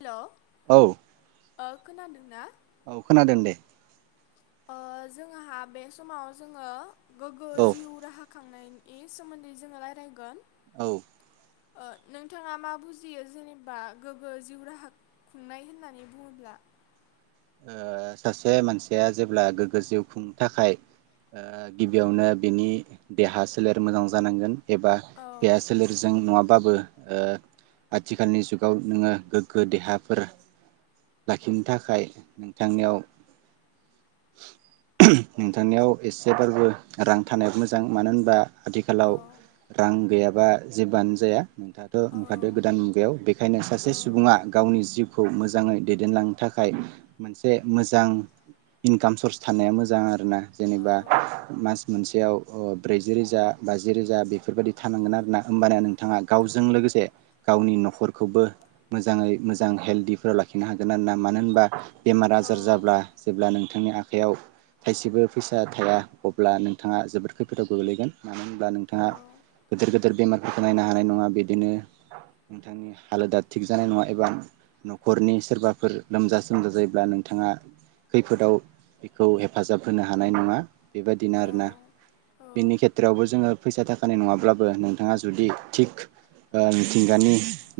Hello औ ओ खोनादोंना औ खोनादों दे ओ जोंहा बे समाव जोङो गोग्गो औ जिउ राहा खांनायनि इनि सोमोन्दै जोङो लायरायगोन औ ओ नोंथाङा मा बुजियो जेनेबा गोग्गो जिउ राहा खुंनाय होननानै बुङोब्ला ओ सासे मानसिया जेब्ला गोग्गो जिउ खुंनो थाखाय ओ गिबियावनो बिनि देहा सोलेर मोजां जानांगोन एबा औ बेहा सोलेरजों नुङाबाबो ओ आथिखालनि जुगाव नोङो गोग्गो देहाफोर लाखिनो थाखाय नोंथांनियाव नोंथांनियाव एसे बारबो रां थानाया मोजां मानो होनबा औ आथिखालाव रां गैयाबा जेबोआनो जाया नोंथाङाथ औ नुंखादो गोदान मुगायाव बेखायनो औ सासे सुबुङा गावनि जिउखौ मोजां जाङै दैदेनलांनो थाखाय नसे मोजां इनकाम सर्स थानाया मोजां आरोना औ जेनेबा मास मोनसेयाव ब्रैजि रोजा बाजि रोजा बेफोरबादि थानांगोन आरोना होमबाना नोंथाङा गावजों लोगोसे गावनि नखरखौबो मोजाङै मोजां हेल्दिफोराव लाखिनो हागोन आरो ना मानो होनबा बेमार औ आजार जाब्ला जेब्ला नोंथांनि आख आखायाव थायसेबो फैसा थाया अब्ला नोंथाङा जोबोद खैफोदाव गोग्लैगोन मानो होनब्ला नोंथाङा गोदोर गोदोर बेमार नायनो हानाय नङा बिदिनो नोंथांनि हालोदा थिग जानाय नङा एबा नखरनि सोरबाफोर लोमजा सोमजा जायो अब्ला नोंथाङा खैफोदाव बेखौ हेफाजाब होनो हानाय नङा बेबायदिनो औ आरोना औ बिनि खेथ्रआवबो जोङो फैसा थाखानाय नङाब्लाबो नोंथाङा जुदि थिग ओ मिथिंगानि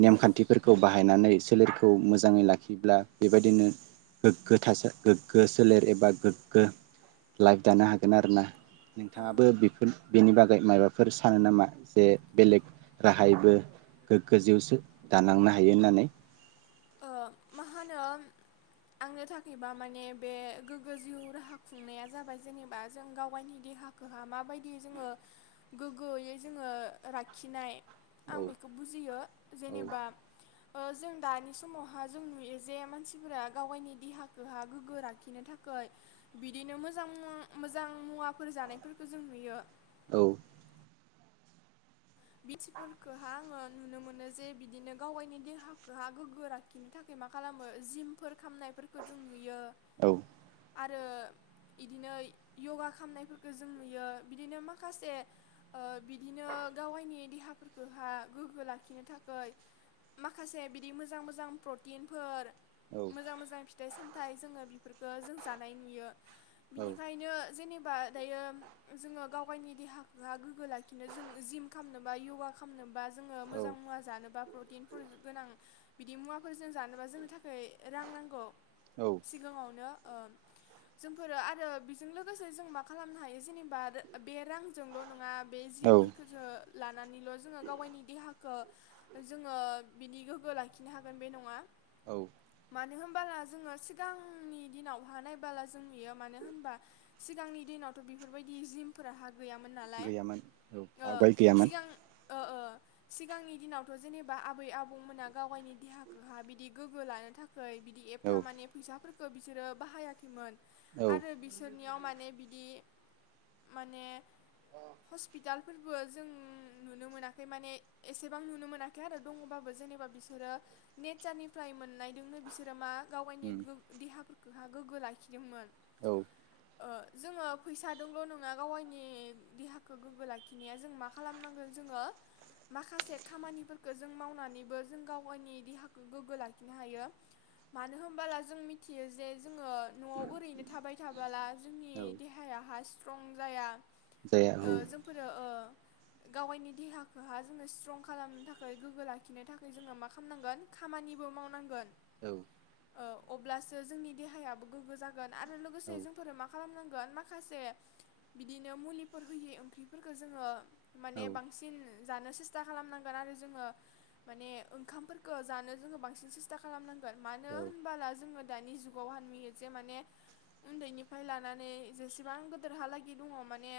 नेमखान्थिफोरखौ बाहायनानै सोलेरखौ मोजाङै लाखिब्ला बेबायदिनो गोग्गो थास गोग्गो सोलेर एबा गोग्गो लाइफ दानो हागोन आरोना नोंथाङाबो बेफोर बेनि बागै मायबाफोर सानो नामा जे बेलेग राहायैबो गोग्गो जिउसो दानांनो हायो होननानै ओ मा होनो आंनो थाखायबा माने बे गोग्गो जिउ राहा खुंनाया जाबाय जेनेबा जों गाव गावनि देहाखौहा माबायदि जोङो गोग्गोयै जोङो लाखिनाय आं औ बेखौ बुजियो औ जेनेबा ओ जों दानि समावहा जों नुयो जे मानसिफोरा गाव गावनि देहाखौहा गोग्गो लाखिनो थाखाय बिदिनो मोजां मोजां मुवा फोर जानायफोरखौ जों नुयो औ बिथिफोरखौहा आङो नुनो मोनो जे बिदिनो गावाइनि देहाखौहा गोग्गो लाखिनो थाखाय मा खालामो जिमफोर खामनायफोरखो जों नुयो औ आरो बिदिनो यगा खामनायफोरखो जों नुयो बिदिनो माखासे ओ बिद नि देहाफोरखौहा गोग्गो लाखिनो थाखाय माखासे बिदि मोजां मोजां प्रटिनफोर औ मोजां मोजां फिथाइ साम नाथाय जोङो बेफोरखो जों जानाय नुयो बिनिखायनो जेनेबा बा दायो जोङो गाव गायनि देहाखौहा गोग्गो लाखिनो जों जिम खामनोबा यगा खामनो बा जोङो मोजां मुवा जानोबा प्रटिनफोर गोनां बिदि मुवाफोरजों जानोबा जोंनो थाखाय खै रां नांगौ सिगाङावनो ओ जोंफोरो आरो बेजों लोगोसे जों मा खालामनो हायो जेनेबा बे रांजोंल' नङा बे औ जिमफोरखो जो लानानैल' जोङो गाव गायनि देहाखो जोङो बिनि गोग्गो लाखिनो हागोन बे नङा औ मानो होनबाला जोङो सिगांनि दिनाव हा नायबोला जों नुयो मानो होनबा सिगांनि दिनावथ' बेफोरबायदि जिमफोराहा गैयामोन नालाय गैयामोन औ ओ आवगाय गैया सिगां ओ ओ सिगांनि दिनावथ' जेनेबा आबै आबौमोना गाव गायनि देहाखोहा बिदि गोग्गो लानो थाखाय खै बिदि औ एफा माने फैसाफोर खो बिसोरो बाहायाखैमोन औ आरो बिसोरनियाव माने बिदि माने हस्पिटाल फोरबो जों ओ नुनो मोनाखै माने एसेबां नुनो मोनाखै आरो दङबाबो जेनेबा बिसोरो नेचारनिफ्राय मोननायदोंनो बिसोरो मा गाव गायनि उम गोग्ग देहा हा गोग्गो लाखिदोंमोन औ ओ जोङो फैसा मदोंल' नङा गाव गायनि देहाखौ गोग्गो लाखिनाया जों मा खालामनांगोन जोङो माखासे खामानिफोरखौ जों मावनानैबो जों गाव गायनि देहाखौ गोग्गो लाखिनो हायो मानो होमबोला जों मिथियो जे जोङो न'आव ओरैनो थाबाय थाबोला जोंनि औ देहायाहा स्ट्रं जाया जाया औ ओ औ जोंफोरो ओ गावाइनि देहाखौहा जोङो स्ट्रं खालामनो थाखै गोग्गो लाखिनो थाखै जोङो मा खालामनांगोन खामानिबो मावनांगोन। औ ओ अब्लासो जोंनि देहायाबो गोग्गो जाग ओन आरो औ लोगोसे जोंफोर मा खालामनांगोन। गोन माखासे बिदिनो मुलिफोर होयै ओंख्रिफोरखौ जोङो। माने बांसिन जानो सेस्था खालामनांगोन आरो जोङो माने ओंखामफोरखौ जानो जोङो बांसिन सेस्था खालामनांगोन। मानो औ होनबाला जोङो। दानि जुगावहा नुयो जे माने उन्दैनिफ्राय लानानै जेसेबां गेदोरहालागै दङ माने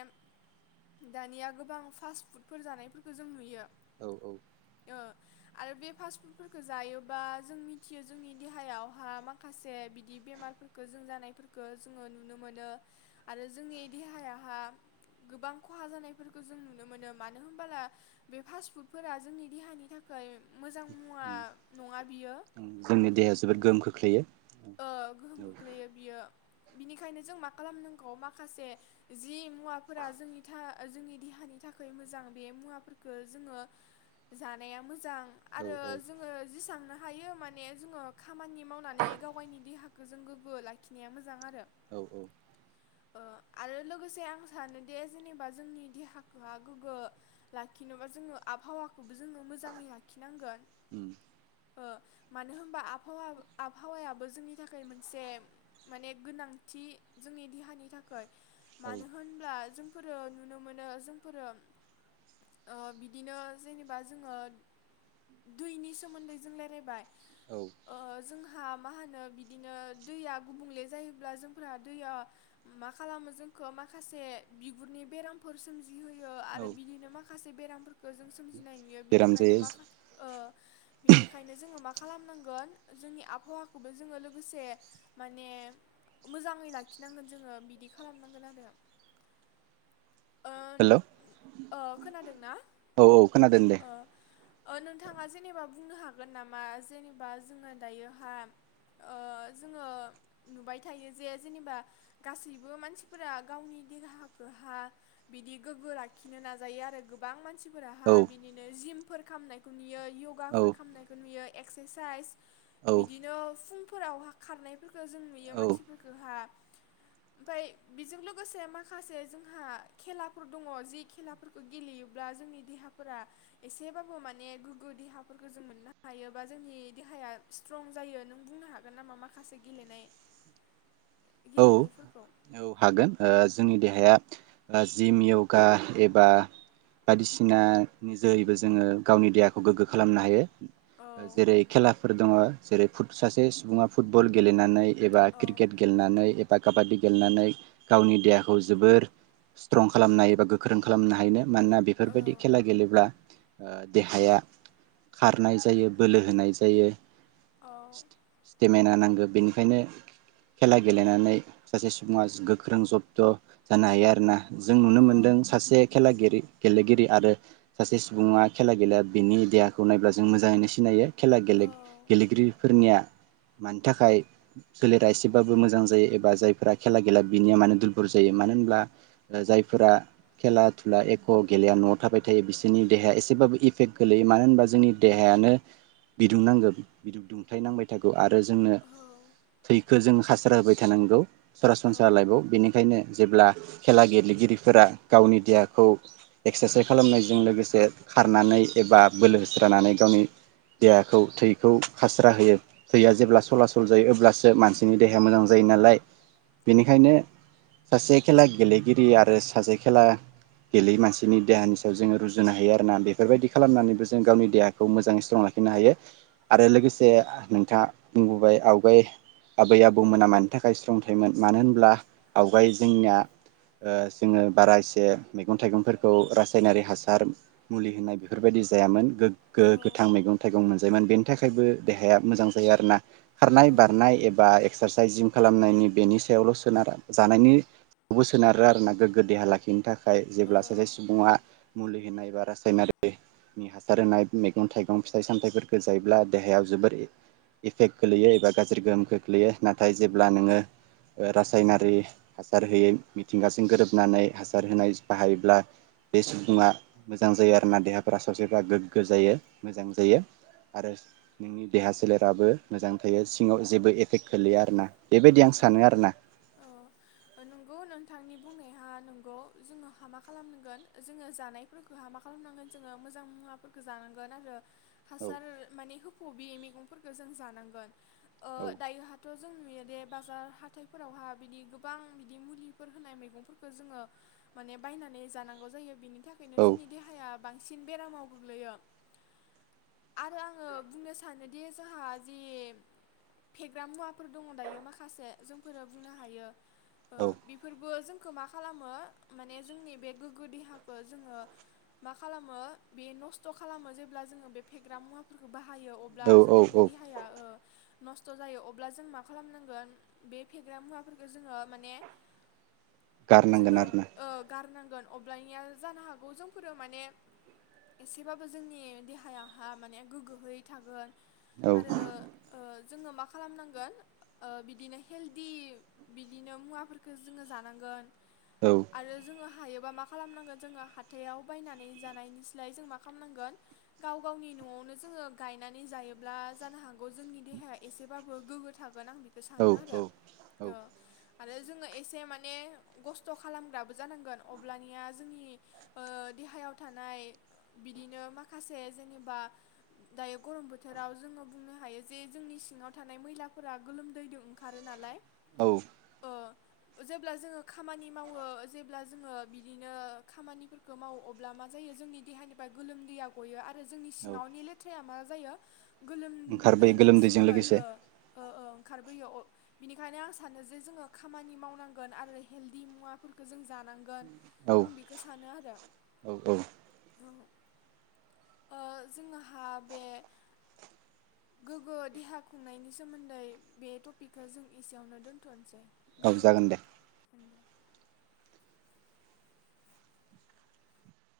दानिया गोबां फास्ट फुडफोर जानायफोरखौ जों नुयो औ औ ओ आरो बे फास फुडफोरखौ जायोबा जों मिथियो जोंनि देहायावहा माखासे बिदि बेमारफोरखौ जों जानायफोरखौ जोङो नुनो मोनो आरो जोंनि देहायाहा गोबां खहा जानायफोरखौ जों नुनो मोनो। नो मोनो मानो होनबोला बे फास्ट फुडफोरा जोंनि देहानि थाखाय मोजां। मुवा नङा बियो जोंनि देहाया जोबोद गोहोम खोख्लैयो ओ गोहोम औ खोख्लैयो बियो। बिनिखायनो जों मा खालामनांगौ माखासे जि मुवाफोरा जोंनि जोंनि देहानि थाखाय मोजां बे मुवाफोरखौ जोङो जानाया मोजां आरो औ औ जोङो जेसांनो हायो माने जोङो खामानि मावनानै गावाइनि देहाखौ जों गोग्गो लाखिनाया मोजां आरो औ औ ओ आरो लोगोसे आं सानोदे जेनेबा जोंनि देहाखौहा गोग्गो लाखिनोबा जोङो आबहावाखौबो जोङो मोजाङै लाखिनांगोन। उम ओ मानो होमबा आबहावा आ आबहावायाबो जोंनि थाखाय मोनसे माने गोनांथि जोंनि देहानि थाखै। औ मानो होनब्ला जों फोरो नुनो मोनो जोंफोरो ओ बिदिनो जेनेबा जोङो दैनि सोमोन्दै जों राय्लायबाय। औ ओ जों हा मा होनो बिदिनो दैया गुबुंले जायोब्ला जोंफोरा दैयाव मा खालामो जोंखौ माखासे बिगुरनि बेरामफोर सो जि होयो औ आरो बिदिनो मा माखासे बेरामफोरखौ जों जों सोमजिनाय नुयो बेराम बिनिखायनो जायो माखा ओ बिनिखायनो जोङो मा खालामनांगोन जोंनि हौवाखौबो जोङो लोगोसे माने मोजाङै लाखिनांगोन जोङो बिदि खालामनांगोन आरो ओ हेल' औ ओ खोनादोंना औ खोनादों दे ओ ओ नोंथाङा जेनेबा बुंनो हागोन नामा जेनेबा जोङो दायो। हा ओ जोङो नुबाय थायो जे जेनेबा गासैबो मानसिफोरा गावनि देहाखौहा बिदि गोग्गो लाखिनो नाजायो आरो गोबां मानसि फोराहा औ बिदिनो जिम फोर खामनायखौ नुयो औ य'गाफोर खालामनायखौ नुयो एक्सारसाइज औ बिदिनो फुंफोरावहा खारनायफोरखौ जों नुयो मानसिफोरखौहा ओमफ्राय बेजों लोगोसे माखासे जोंहा खेलाफोर दङ जि खेलाफोरखौ गेलेयोब्ला जोंनि देहाफोरा एसेबाबो माने गोग्गो देहाफोरखौ जों मोननो हायो बा जोंनि देहाया स्ट्रं जायो नों बुंनो हागोन नामा माखासे गेलेनाय औ गेलेमुफोरखौ? औ हागोन ओ जोंनि देहाया ओ जिम य'गा एबा बायदिसिना नि जोरैबो जोङो गावनि देहाखौ गोग्गो खालामनो औ हायो। जेरै खेलाफोर दङ। जेरै फुट सासे सुबुङा फुटबल गेलेनानै एबा औ क्रिकेट गेलेनानै बा काबादि गेलनानै गावनि देहाखौ जोबोर स्ट्रं खालामनो हायो एबा गोख्रों खालामनो हायो। मानोना बेफोरबायदि खेला गेलेब्ला ओ देहाया खारनाय जायो बोलो होनाय जायो औ स्टेमिना नांगौ बेनिखायनो खेला गेलेनानै सासे सुबुङा गोख्रों जब्थ' जानो हायो आरोना। जों नुनो मोन्दों औ सासे खेला गिरि गेलेगिरि आरो सासे सुबुङा खेला गेलेया बिनि देहाखौ नायब्ला जों मोजाङैनो सिनायो। खेला गेले औ गेलेगिरिफोरनिया मानि थाखाय सोलेरा एसेबाबो मोजां जायो एबा जायफोरा खेला गेला बिनिया मानो दुरबल जायो मानो होनब्ला अ जायफोरा खेला थुला एक' गेलेया न'आव थाबाय थायो बिसोरनि देहाया एसेबाबो इफेक्ट गोलैयो मानो होनबा जोंनि देहायानो बिदुंनांगौ बि दुंथाय नांबाय थागौ आरो जोंनो औ थैखो जों हासार होबाय थानांगौ सरासन औ लाइफआव बेनिखायनो जेब्ला खेला गेलेगिरिफोरा गावनि देहाखौ एक्सारसाइस खालामनायजों लोगोसे खारनानै एबा बोलो होस्रानानै गावनि देहाखौ थैखौ खास्रा होयो थैया जेब्ला सला सल जायो अब्लासो मानसिनि देहाया मोजां जायो नालाय। बेनिखायनो सासे खेला गेलेगिरि आरो सासे खेला गेलेयै मानसिनि देहानि सायाव जोङो रुजुनो हायो आरोना बेफोरबायदि खालामनानैबो जों गावनि देहाखौ मोजाङै स्ट्रं लाखिनो हायो आरो लोगोसे नोंथाङा बुंबोबाय आवगाय आबै आबौमोना मानि थाखाय स्ट्रं थायोमोन। मानो होनब्ला आवगाय जोंनिया ओ जोङो बारा एसे मैगं-थाइगंफोरखौ रासायनारि हासार मुलि होनाय बेफोरबायदि जायामोन गोग्गो गोथां मैगं-थाइगं मोनजायोमोन बेनि थाखायबो देहाया मोजां जायो आरोना औ खारनाय बारनाय एबा एक्सारसाइस जिम खालामनायनि बेनि सायावल' सोनारा जानायनिबो सोनारो आरो ना गोग्गो देहा लाखिनो थाखाय। खाय जेब्ला औ सासे सुबुङा मुलि होनाय एबा रासायनारिनि हासार होनाय मैगं-थाइगं फिथाइ सामथायाइफोरखौ जायोब्ला देहायाव जोबोर इफेक्ट गोलैयो एबा गाज्रि गोहोम खोख्लैयो नाथाय जेब्ला नोङो ओ रासायनारि हासार होयै मिथिंगासिं गोरोबनानै हासार होनाय बाहायोब्ला बे सुबुङा मोजां जायो आरोना देहाफ्रा सावस्रिफ्रा गोग्गो जायो मोजां जायो आरो नोंनि देहा सोलेराबो मोजां थायो सिङाव जेबो एफेक्ट गोलैया आरोना। बेबायदि आं औ सानो आरो ना। औ अ नंगौ नोंथांनि बुंनाया नंगौ जोङो हा मा खालामनांगोन जोङो जानायफोरखौ हा मा खालामनांगोन जोङो मोजां मुवाफोरखौ जानांगोन आरो। औ हासार माने हो खबि मैगंफोरखौ जों जानांगोन ओ औ दायोहाथ' जोंनि दे बाजार हाथाइफोरावहा बिदि गोबां बिदि मुलिफोर होनाय मैगंफोरखौ जोङो माने बायनानै जानांगौ जायो बिनि बिनि थाखायनो औ जोंनि देहाया बांसिन बेरामाव गोग्लैयो आरो आङो बुंनो सानोदि जोंहा जे फेग्रा मुवाफोर दङ दायो माखा खासे जोंफोरो बुंनो हायो अ बेफोरबो जोंखौ मा खालामो माने जोंनि बे गोग्गो देहाखौ जोङो मा खालामो बे नस्थ' खालामो जेब्ला जोङो बे फेग्रा मुवाफोरखौ बाहा हायो अब्ला औ औ जोंफोरनि औ देहाया नस्थ' जायो अब्ला जों मा खालामनांगोन बे फेग्रा मुवाफोरखौ जोङो माने गारनांगोन जोङो आरोना ओ गारनांगोन अब्लानिया जानो हागौ जोंफोरो माने एसेबाबो जोंनि देहायाहा माने गोग्गोयै थागोन औ आरो ओ जोङो मा खालामनांगोन ओ बिद बिदिनो हेल्दि बिदिनो मुवाफोरखौ जोङो जानांगोन औ आरो जोङो हायो मा खालामनांगोन जोङो हाथायाव बायनानै जानायनिसलाय जों मा खालामनांगोन गाव गावनि नआवनो जोङो गायनानै जायोब्ला जानो हागौ जोंनि देहाया एसेबाबो गोग्गो थागोन आं बेखौनो बे सानो आरो औ ओ आरो जोङो एसे माने खस्थ खालामग्राबो जानांगोन अब्लानिया जोंनि देहायाव थानाय बिदिनो माखासे जेनेबा दायो गरम बोथोराव जोङो बुंनो हायो जे जोंनि सिङाव थानाय मैलाफोरा गोलोम दैजों ओंखारो नालाय औ ओ जेब्ला जोङो खामानि मावो जेब्ला जोङो बिदिनो खामानिफोरखौ मावो अब्ला मा जायो जोंनि देहानिफ्राय गोलोमदैया गयो आरो जोंनि औ औ सिङावनि लेथ्राया मा जायो ओंखारबोयो गोलोमदैनि गोलोमदैजों थ्रुयैहाय लोगोसे ओ उम उम ओंखारबोयो बिनिखायनो आं सानो जे जोङो खामानि मावनांगोन आरो हेल्दि मुवाफोरखौ जों जानांगोन औ आं बेखौ सानो आरो ग [unintelligible] औ औ ओ जोंहा बे गोग्गो देहा खुंनायनि सोमोन्दै बे टपिकखौ जों एसेयावनो दोन्थनोसै औ जागोन दे